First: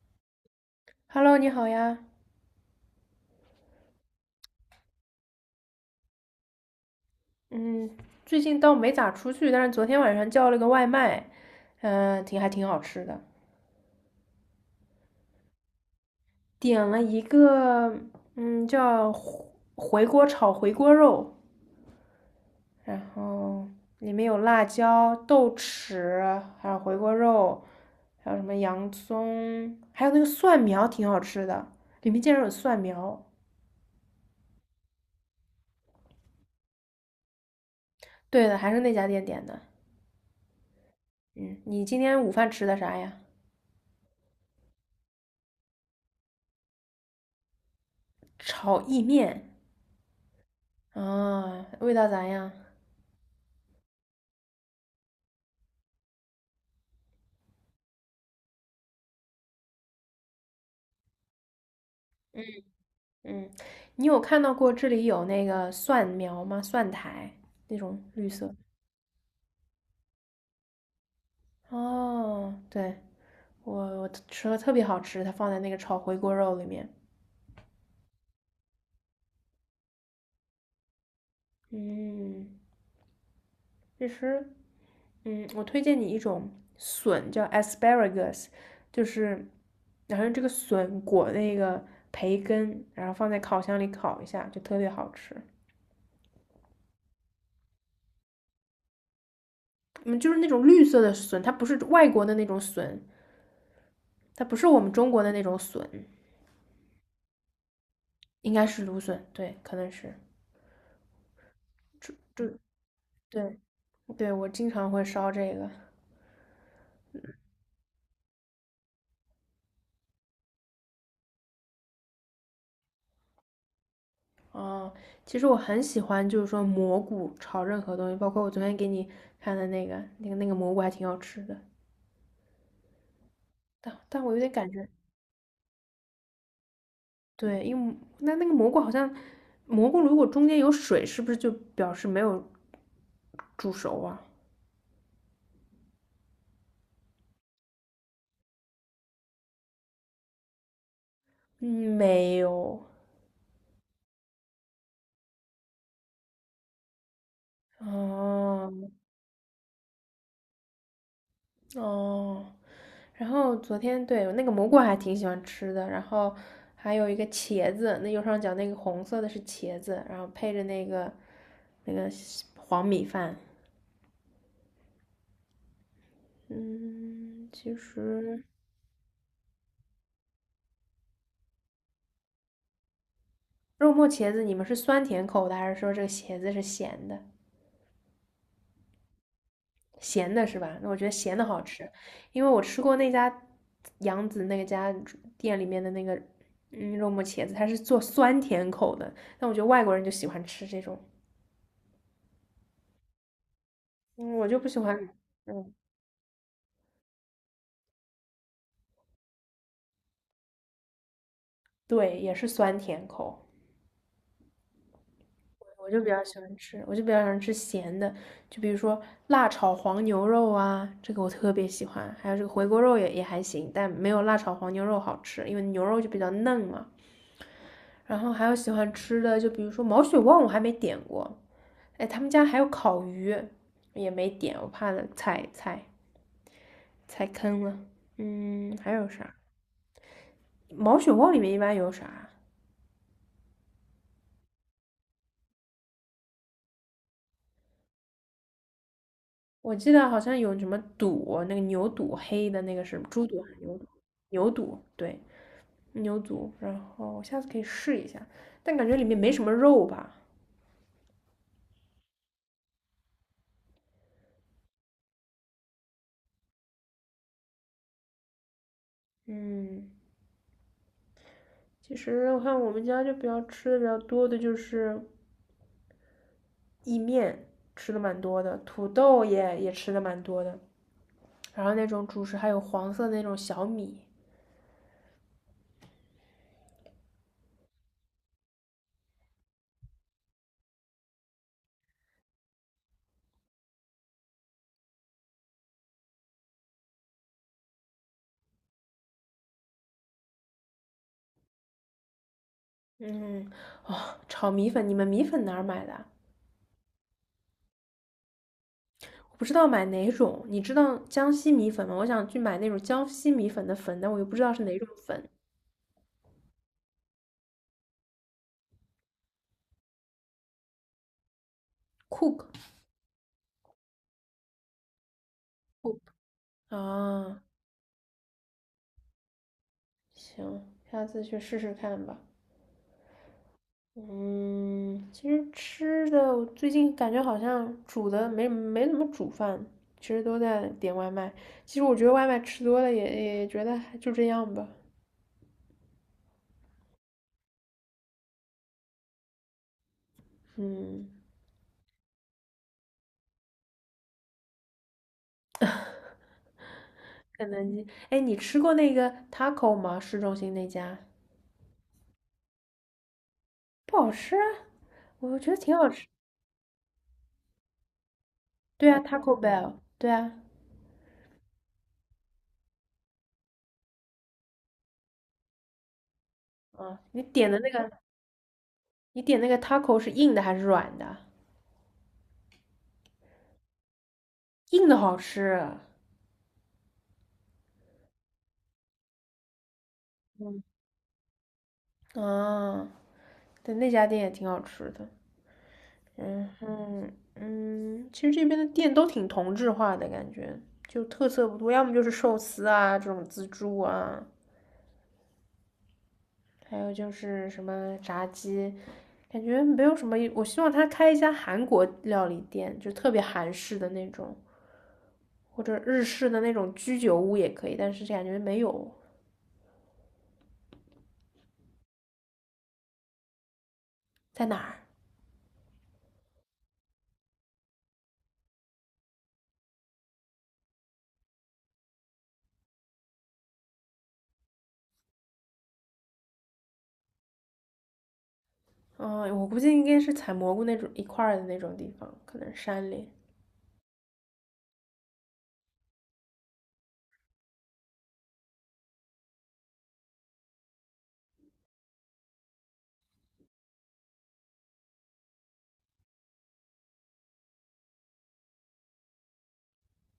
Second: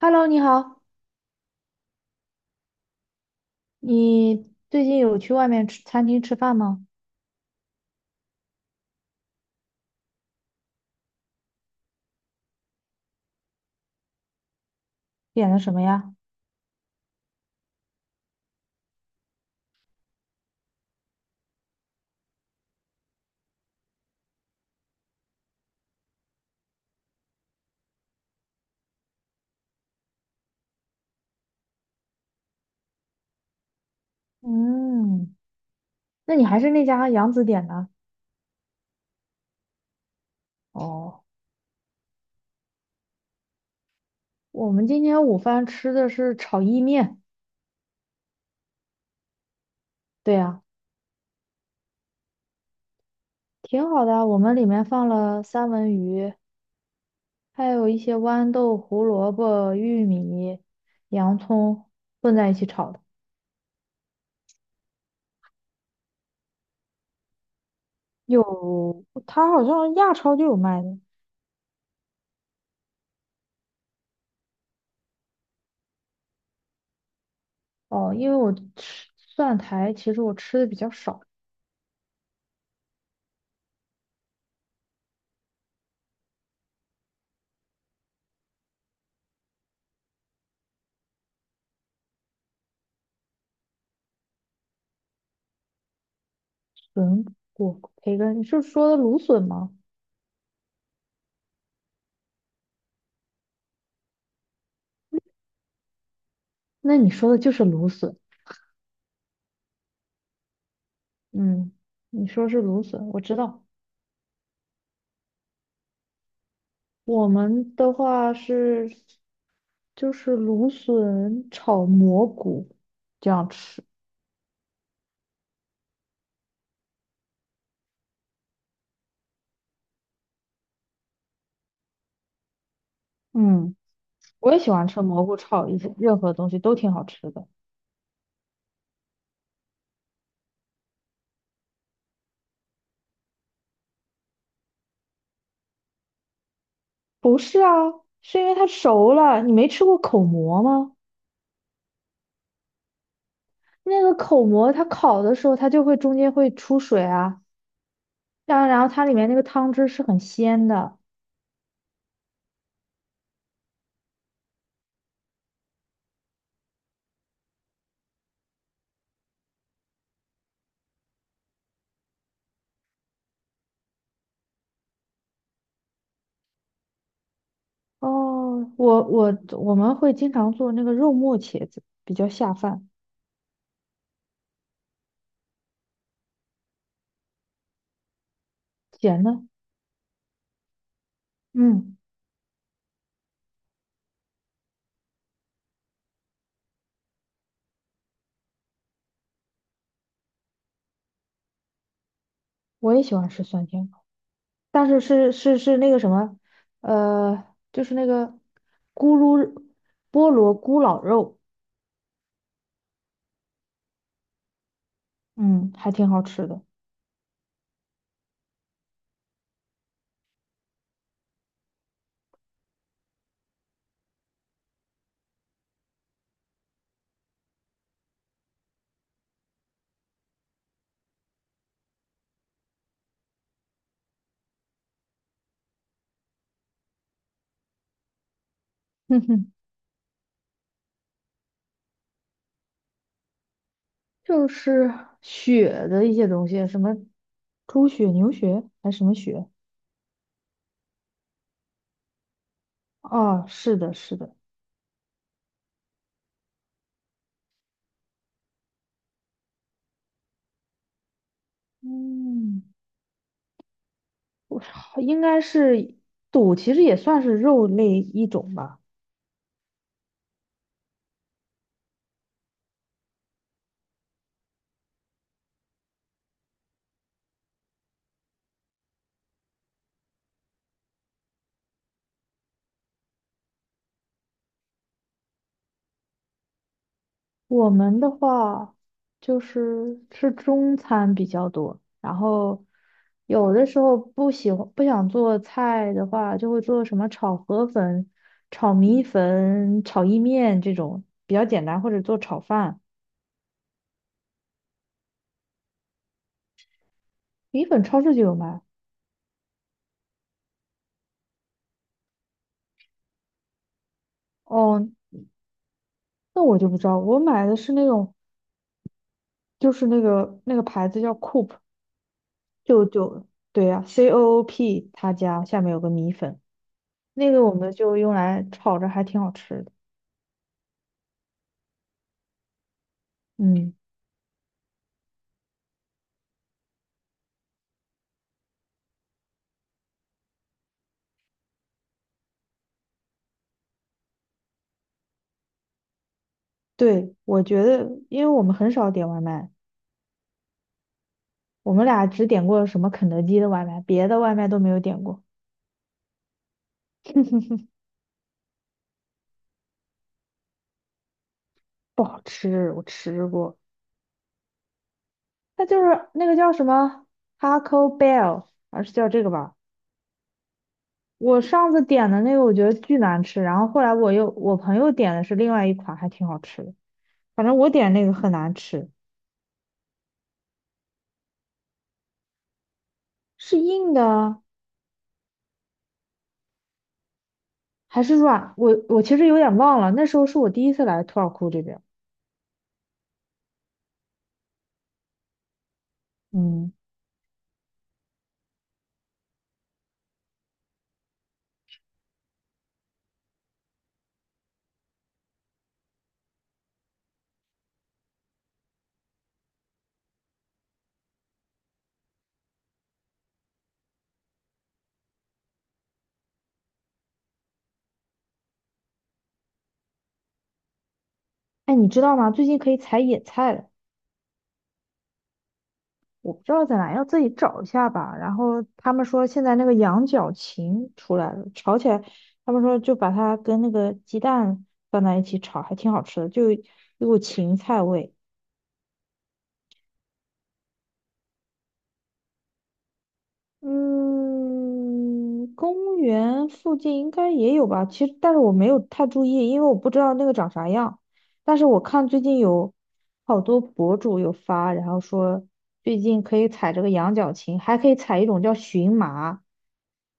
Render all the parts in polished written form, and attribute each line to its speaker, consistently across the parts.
Speaker 1: Hello，你好，
Speaker 2: Hello，你好呀。
Speaker 1: 你最近有去外面吃餐厅吃饭吗？
Speaker 2: 嗯，最近倒没咋出去，但是昨天晚上叫了个外卖，挺挺好吃的。
Speaker 1: 点的什么呀？
Speaker 2: 点了一个，嗯，叫回锅肉，然后里面有辣椒、豆豉，还有回锅肉，还有什么洋葱，还有那个蒜苗，挺好吃的。里面竟然有蒜苗。
Speaker 1: 嗯，那你还是那家杨子点的？
Speaker 2: 对的，还是那家店点的。
Speaker 1: 哦，
Speaker 2: 嗯，你今天午饭吃的啥呀？
Speaker 1: 我们今天午饭吃的是炒意面。
Speaker 2: 炒意面。
Speaker 1: 对呀，
Speaker 2: 啊，味道咋样？
Speaker 1: 挺好的啊，我们里面放了三文鱼，还有一些豌豆、胡萝卜、玉米、洋葱混在一起炒的。
Speaker 2: 嗯，你有看到过这里有那个蒜苗吗？蒜苔那种绿色。
Speaker 1: 有，它好像亚超就有卖的。
Speaker 2: 哦，对，我吃了特别好吃，它放在那个炒回锅肉里面。
Speaker 1: 哦，因为我吃蒜苔，其实我吃的比较少。
Speaker 2: 嗯，其实，嗯，我推荐你一种笋，叫 asparagus,就是然后这个笋裹那个培根，然后放在烤箱里烤一下，就特别好吃。
Speaker 1: 笋果培根，你是说的芦笋吗？
Speaker 2: 嗯，就是那种绿色的笋，它不是外国的那种笋，它不是我们中国的那种笋，
Speaker 1: 那你说的就是芦笋。
Speaker 2: 应该是芦笋，对，可能是。
Speaker 1: 嗯，你说
Speaker 2: 对，
Speaker 1: 是芦笋，我知
Speaker 2: 对，
Speaker 1: 道。
Speaker 2: 对，我经常会烧这个。
Speaker 1: 我们的话是芦笋炒蘑菇这样吃。
Speaker 2: 哦，其实我很喜欢，就是说蘑菇炒任何东西，包括我昨天给你看的那个蘑菇还挺好吃的，
Speaker 1: 嗯，
Speaker 2: 但我有点
Speaker 1: 我也喜
Speaker 2: 感
Speaker 1: 欢
Speaker 2: 觉，
Speaker 1: 吃蘑菇炒一些任何东西都挺好吃的。
Speaker 2: 对，因为那个蘑菇好像，蘑菇如果中间有水，是不是就表示没有煮熟啊？
Speaker 1: 不是啊，是因为它熟了。你没吃过口蘑吗？
Speaker 2: 嗯，没有。
Speaker 1: 那个口蘑它烤的时候，它就会中间会出水啊，然后
Speaker 2: 哦，
Speaker 1: 它里面那个汤汁是很鲜的。
Speaker 2: 哦，然后昨天对那个蘑菇还挺喜欢吃的，然后还有一个茄子，那右上角那个红色的是茄子，然后配着那个黄米饭。嗯，其实
Speaker 1: 哦，我我们会经常做那个肉末茄子，比较下饭。
Speaker 2: 肉末茄子你们是酸甜口的，还是说这个茄子是咸的？
Speaker 1: 咸的。
Speaker 2: 咸的是吧？那我觉得咸的好吃，
Speaker 1: 嗯，
Speaker 2: 因为我吃过那家杨子那家店里面的那个肉末茄子，它是做酸甜口的，但我觉得外国人就喜欢吃这种，
Speaker 1: 我也喜欢吃酸甜口，
Speaker 2: 嗯，我就不喜
Speaker 1: 但
Speaker 2: 欢。
Speaker 1: 是
Speaker 2: 嗯。
Speaker 1: 那个什么，呃，就是那个咕噜菠萝咕老肉。
Speaker 2: 对，也是酸甜口。
Speaker 1: 嗯，
Speaker 2: 我
Speaker 1: 还
Speaker 2: 就比
Speaker 1: 挺好
Speaker 2: 较喜
Speaker 1: 吃
Speaker 2: 欢
Speaker 1: 的。
Speaker 2: 吃，我就比较喜欢吃咸的，就比如说辣炒黄牛肉啊，这个我特别喜欢。还有这个回锅肉也还行，但没有辣炒黄牛肉好吃，因为牛肉就比较嫩嘛。然后还有喜欢吃的，就比如说毛血旺，我还没点过。哎，他们家还有烤鱼，也没点，我怕踩坑了。嗯，还有
Speaker 1: 哼
Speaker 2: 啥？
Speaker 1: 哼，
Speaker 2: 毛血旺里面一般有啥？
Speaker 1: 就是血的一些东西，什么猪血、牛血还是什么血？
Speaker 2: 我记得好像有什么肚，那个牛肚黑的那个是猪肚
Speaker 1: 哦，
Speaker 2: 还是牛
Speaker 1: 是
Speaker 2: 肚？
Speaker 1: 的，是的。
Speaker 2: 牛肚，对，牛肚。然后我下次可以试一下，但感觉里面没什么肉吧。
Speaker 1: 嗯，应该是肚，其实也算是肉类一种吧。
Speaker 2: 嗯，其实我看我们家就比较吃的比较多的就是意面，吃的蛮多的，土豆也吃的蛮多的，然后那种主食还有黄色的那种小米，
Speaker 1: 我们的话就是吃中餐比较多，然后有的时候不喜欢不想做菜的话，就会做什么炒河粉、炒米粉、炒意面这种比较简单，或者做炒饭。
Speaker 2: 嗯，哦，炒米粉，你们米粉哪儿买的啊？
Speaker 1: 米粉超市就有卖。
Speaker 2: 我不知道买哪种。你知道江西米粉吗？我想去买那种江西米粉的粉，但我又不知道是哪种
Speaker 1: 哦，
Speaker 2: 粉。
Speaker 1: 那我就不知道，我买的是那种那个牌子叫 Coop。
Speaker 2: Cook
Speaker 1: 就就对呀、c O O P 他家下面有个
Speaker 2: Cook
Speaker 1: 米粉，那
Speaker 2: 啊，
Speaker 1: 个我们就用来炒着，还挺好吃的。
Speaker 2: 行，下次去试试看吧。
Speaker 1: 嗯。
Speaker 2: 嗯，其实吃的我最近感觉好像煮的没怎么煮饭，其实都在点外卖。其实我觉得外卖吃多了也觉得还就这样吧。
Speaker 1: 对，我觉得，因为我们很少点外卖，
Speaker 2: 嗯，
Speaker 1: 我们俩只点过什么肯德基的外卖，别的外卖都没有点过。
Speaker 2: 肯德基，哎，你吃过那个 taco 吗？市中心那家
Speaker 1: 不好吃，我吃过。
Speaker 2: 不好吃啊，我觉得
Speaker 1: 它
Speaker 2: 挺
Speaker 1: 就
Speaker 2: 好吃。
Speaker 1: 是那个叫什么 Taco Bell，还
Speaker 2: 对
Speaker 1: 是
Speaker 2: 啊
Speaker 1: 叫这个
Speaker 2: ，Taco
Speaker 1: 吧？
Speaker 2: Bell,对啊，
Speaker 1: 我上次点的那个我觉得巨难吃，然后后来我又，我朋友点的是另外一款，还挺好吃的。
Speaker 2: 嗯，你
Speaker 1: 反
Speaker 2: 点
Speaker 1: 正
Speaker 2: 的
Speaker 1: 我
Speaker 2: 那个，
Speaker 1: 点那个很难吃，
Speaker 2: 你点那个 taco 是硬的还是软的？
Speaker 1: 是硬的啊
Speaker 2: 硬的好吃，
Speaker 1: 还是软？我其实有点忘了，那时候是我
Speaker 2: 嗯，
Speaker 1: 第一次来土尔库这边。
Speaker 2: 啊，对，那家店也挺好吃的，嗯
Speaker 1: 嗯，
Speaker 2: 哼，嗯，其实这边的店都挺同质化的感觉，就特色不多，要么就是寿司啊这种自助啊，还有就是什么炸鸡，感觉没有什么。我希望他开一家韩国料理店，就特别韩式的那种，或者日式的那种居酒屋也可以，但是感觉没有。
Speaker 1: 哎，你知道吗？最近可以采野菜了。
Speaker 2: 在哪儿？
Speaker 1: 我不知道在哪，要自己找一下吧。然后他们说现在那个羊角芹出来了，炒起来，他们说就把它跟那个鸡蛋放在一起炒，还挺好吃的，就有股芹菜味。
Speaker 2: 嗯，我估计应该是采蘑菇那种一块儿的那种地方，可能山里。
Speaker 1: 嗯，公园附近应该也有吧。其实，但是我没有太注意，因为我不知道那个长啥样。但是我看最近有好多博主有发，然后说最近可以采这个羊角芹，还可以采一种叫荨麻，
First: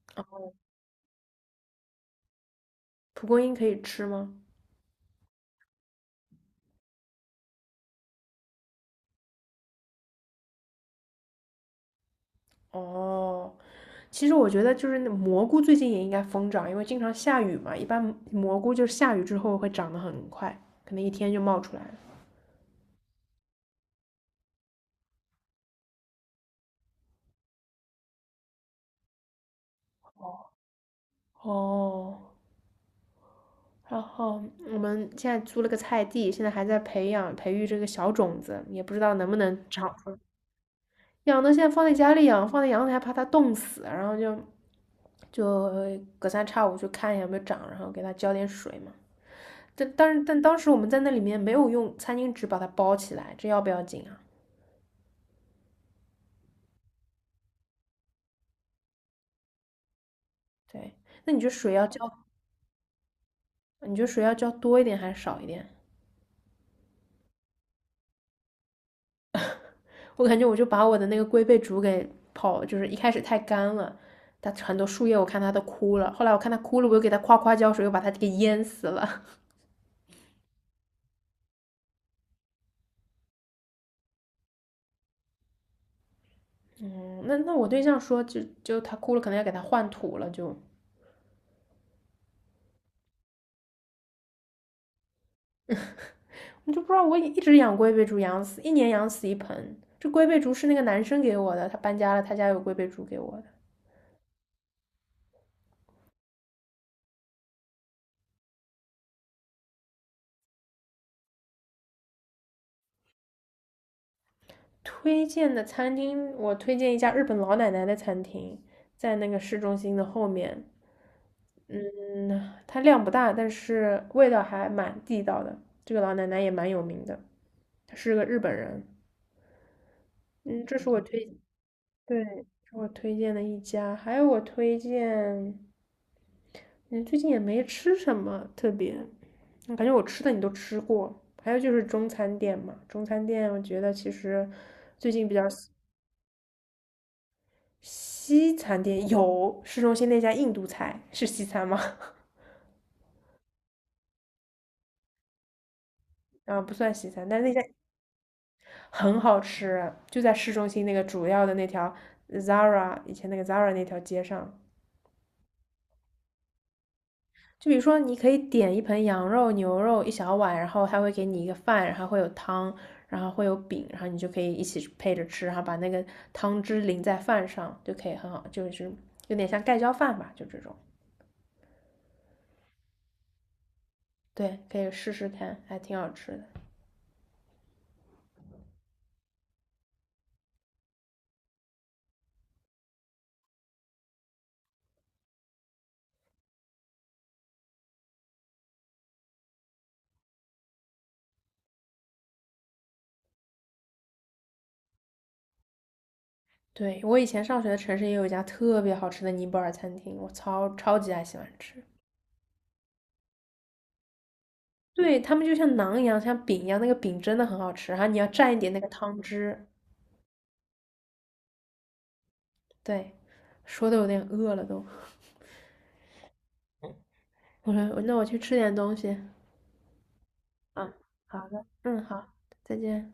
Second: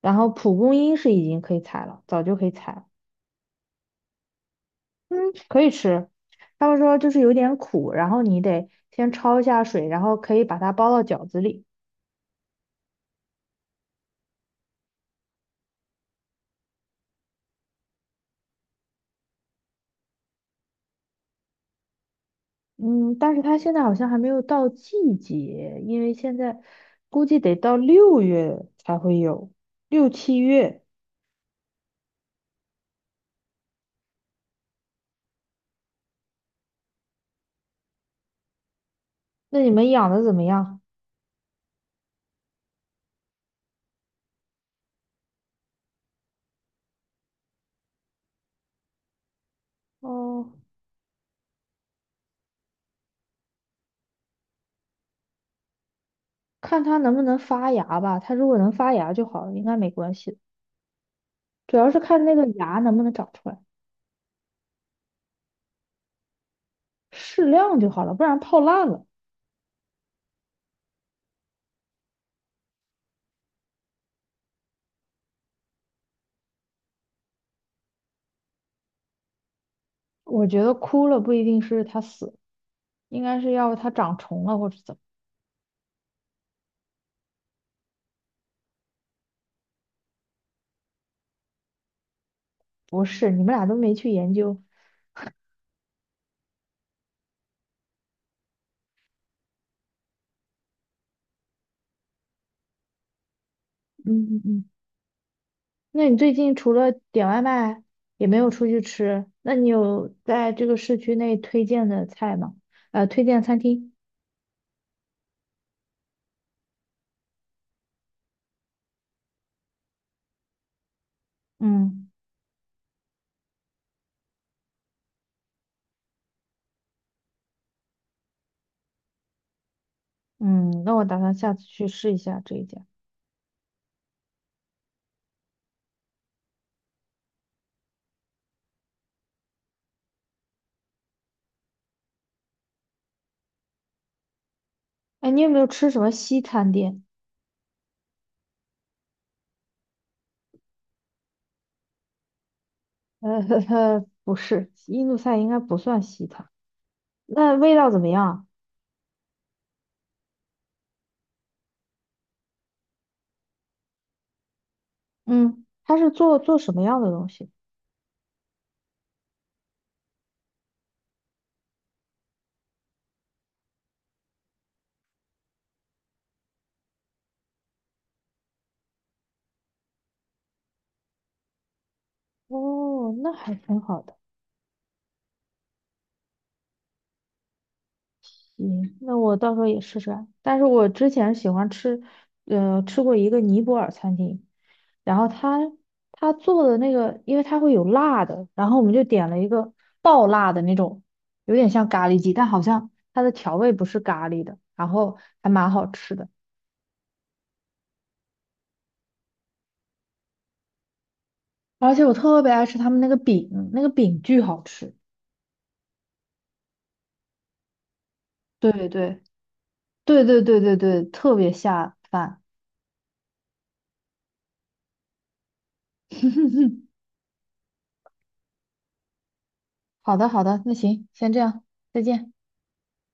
Speaker 1: 然后蒲公英是已经可以采了，早就可以采了。
Speaker 2: 蒲公英可以吃吗？
Speaker 1: 嗯，可以吃。他们说就是有点苦，然后你得先焯一下水，然后可以把它包到饺子里。
Speaker 2: 哦，其实我觉得就是那蘑菇最近也应该疯长，因为经常下雨嘛，一般蘑菇就是下雨之后会长得很快，可能一天就冒出来了。
Speaker 1: 嗯，但是它现在好像还没有到季节，因为现在估计得到六月才会有，六七月。
Speaker 2: 哦，然后我们现在租了个菜地，现在还在培育这个小种子，也不知道能不
Speaker 1: 那
Speaker 2: 能
Speaker 1: 你们
Speaker 2: 长出
Speaker 1: 养
Speaker 2: 来。
Speaker 1: 的怎么样？
Speaker 2: 养的现在放在家里养，放在阳台怕它冻死，然后就隔三差五去看一下有没有长，然后给它浇点水嘛。但
Speaker 1: 哦，
Speaker 2: 当时我们在那里面没有用餐巾纸把它包起来，这要不要紧啊？
Speaker 1: 看它能不能发芽吧。它如果能发芽就好了，应该没关系。
Speaker 2: 对，那你觉得水
Speaker 1: 主
Speaker 2: 要
Speaker 1: 要是
Speaker 2: 浇，
Speaker 1: 看那个芽能不能长出来，
Speaker 2: 你觉得水要浇多一点还是少一点？
Speaker 1: 适量就好了，不然泡烂了。
Speaker 2: 我感觉我就把我的那个龟背竹给泡，就是一开始太干了，它很多树叶我看它都枯了，后来我看它枯了，我又给它浇水，又把它给淹死了。
Speaker 1: 我觉得枯了不一定是它死，应该是要它长虫了或者怎么。
Speaker 2: 嗯，那我对象说就它枯了，可能要给它换土了，就
Speaker 1: 不是，你们俩都没去研究。
Speaker 2: 你就不知道我一直养龟背竹养死，一年养死一盆。这龟背竹是那个男生给我的，他搬家了，他家有龟背竹给我的。
Speaker 1: 嗯嗯嗯。那你最近除了点外卖，也没有出去吃，那你有在这个市区内推荐的菜吗？呃，推荐餐厅？
Speaker 2: 推荐的餐厅，我推荐一家日本老奶奶的餐厅，在那个市中心的后面。
Speaker 1: 嗯
Speaker 2: 嗯，它量不大，但是味道还蛮地道的。这个老奶奶也蛮有名的，她是个日本人。嗯，
Speaker 1: 嗯，
Speaker 2: 这是
Speaker 1: 那
Speaker 2: 我
Speaker 1: 我打算
Speaker 2: 推，
Speaker 1: 下次去试一
Speaker 2: 对，
Speaker 1: 下这一
Speaker 2: 是
Speaker 1: 家。
Speaker 2: 我推荐的一家。还有我推荐嗯，最近也没吃什么特别，我感觉我吃的你都吃过。还有就是中餐店嘛，中餐店我觉得其实最近
Speaker 1: 哎，
Speaker 2: 比
Speaker 1: 你
Speaker 2: 较
Speaker 1: 有没有
Speaker 2: 西，
Speaker 1: 吃什么西餐店？
Speaker 2: 西餐店有市中心那家印度菜是西餐吗？
Speaker 1: 呃，呵呵，不是，印度菜应该不算西 餐。
Speaker 2: 啊，不算西餐，但是那
Speaker 1: 那
Speaker 2: 家
Speaker 1: 味道怎么样啊？
Speaker 2: 很好吃，就在市中心那个主要的那条 Zara, 以前那个 Zara 那条街上，
Speaker 1: 嗯，他是做什么样的东西？
Speaker 2: 就比如说，你可以点一盆羊肉、牛肉一小碗，然后他会给你一个饭，然后会有汤，然后会有饼，然后你就可以一起配着吃，然后把那个汤汁淋在饭上，就可以很好，就是有点像盖浇饭吧，就这种。
Speaker 1: 哦，那还挺好的。
Speaker 2: 对，可以试试看，还挺好吃的。
Speaker 1: 行，那我到时候也试试啊。但是我之前喜欢吃，吃过一个尼泊尔餐厅，然后他做的那个，因为它会有辣的，然后我们就点了一个爆辣的那种，有点像咖喱鸡，但好像它的调味不是咖喱的，然后还蛮好吃的。
Speaker 2: 对，我以前上学的城市也有一家特别好吃的尼泊尔餐厅，我超级爱喜欢吃。
Speaker 1: 而且我特别爱吃他们那个饼，那个饼巨好吃。
Speaker 2: 对，他们就像馕一样，像饼一样，那个饼真的很好吃，然后你要蘸一点
Speaker 1: 对
Speaker 2: 那个
Speaker 1: 对
Speaker 2: 汤
Speaker 1: 对
Speaker 2: 汁。
Speaker 1: 对对对对对，特别下饭。
Speaker 2: 对，说的有点饿了都。我说那我去吃点东西。
Speaker 1: 好的好的，那
Speaker 2: 嗯，
Speaker 1: 行，先这
Speaker 2: 好
Speaker 1: 样，
Speaker 2: 的，嗯，
Speaker 1: 再
Speaker 2: 好，
Speaker 1: 见。
Speaker 2: 再见。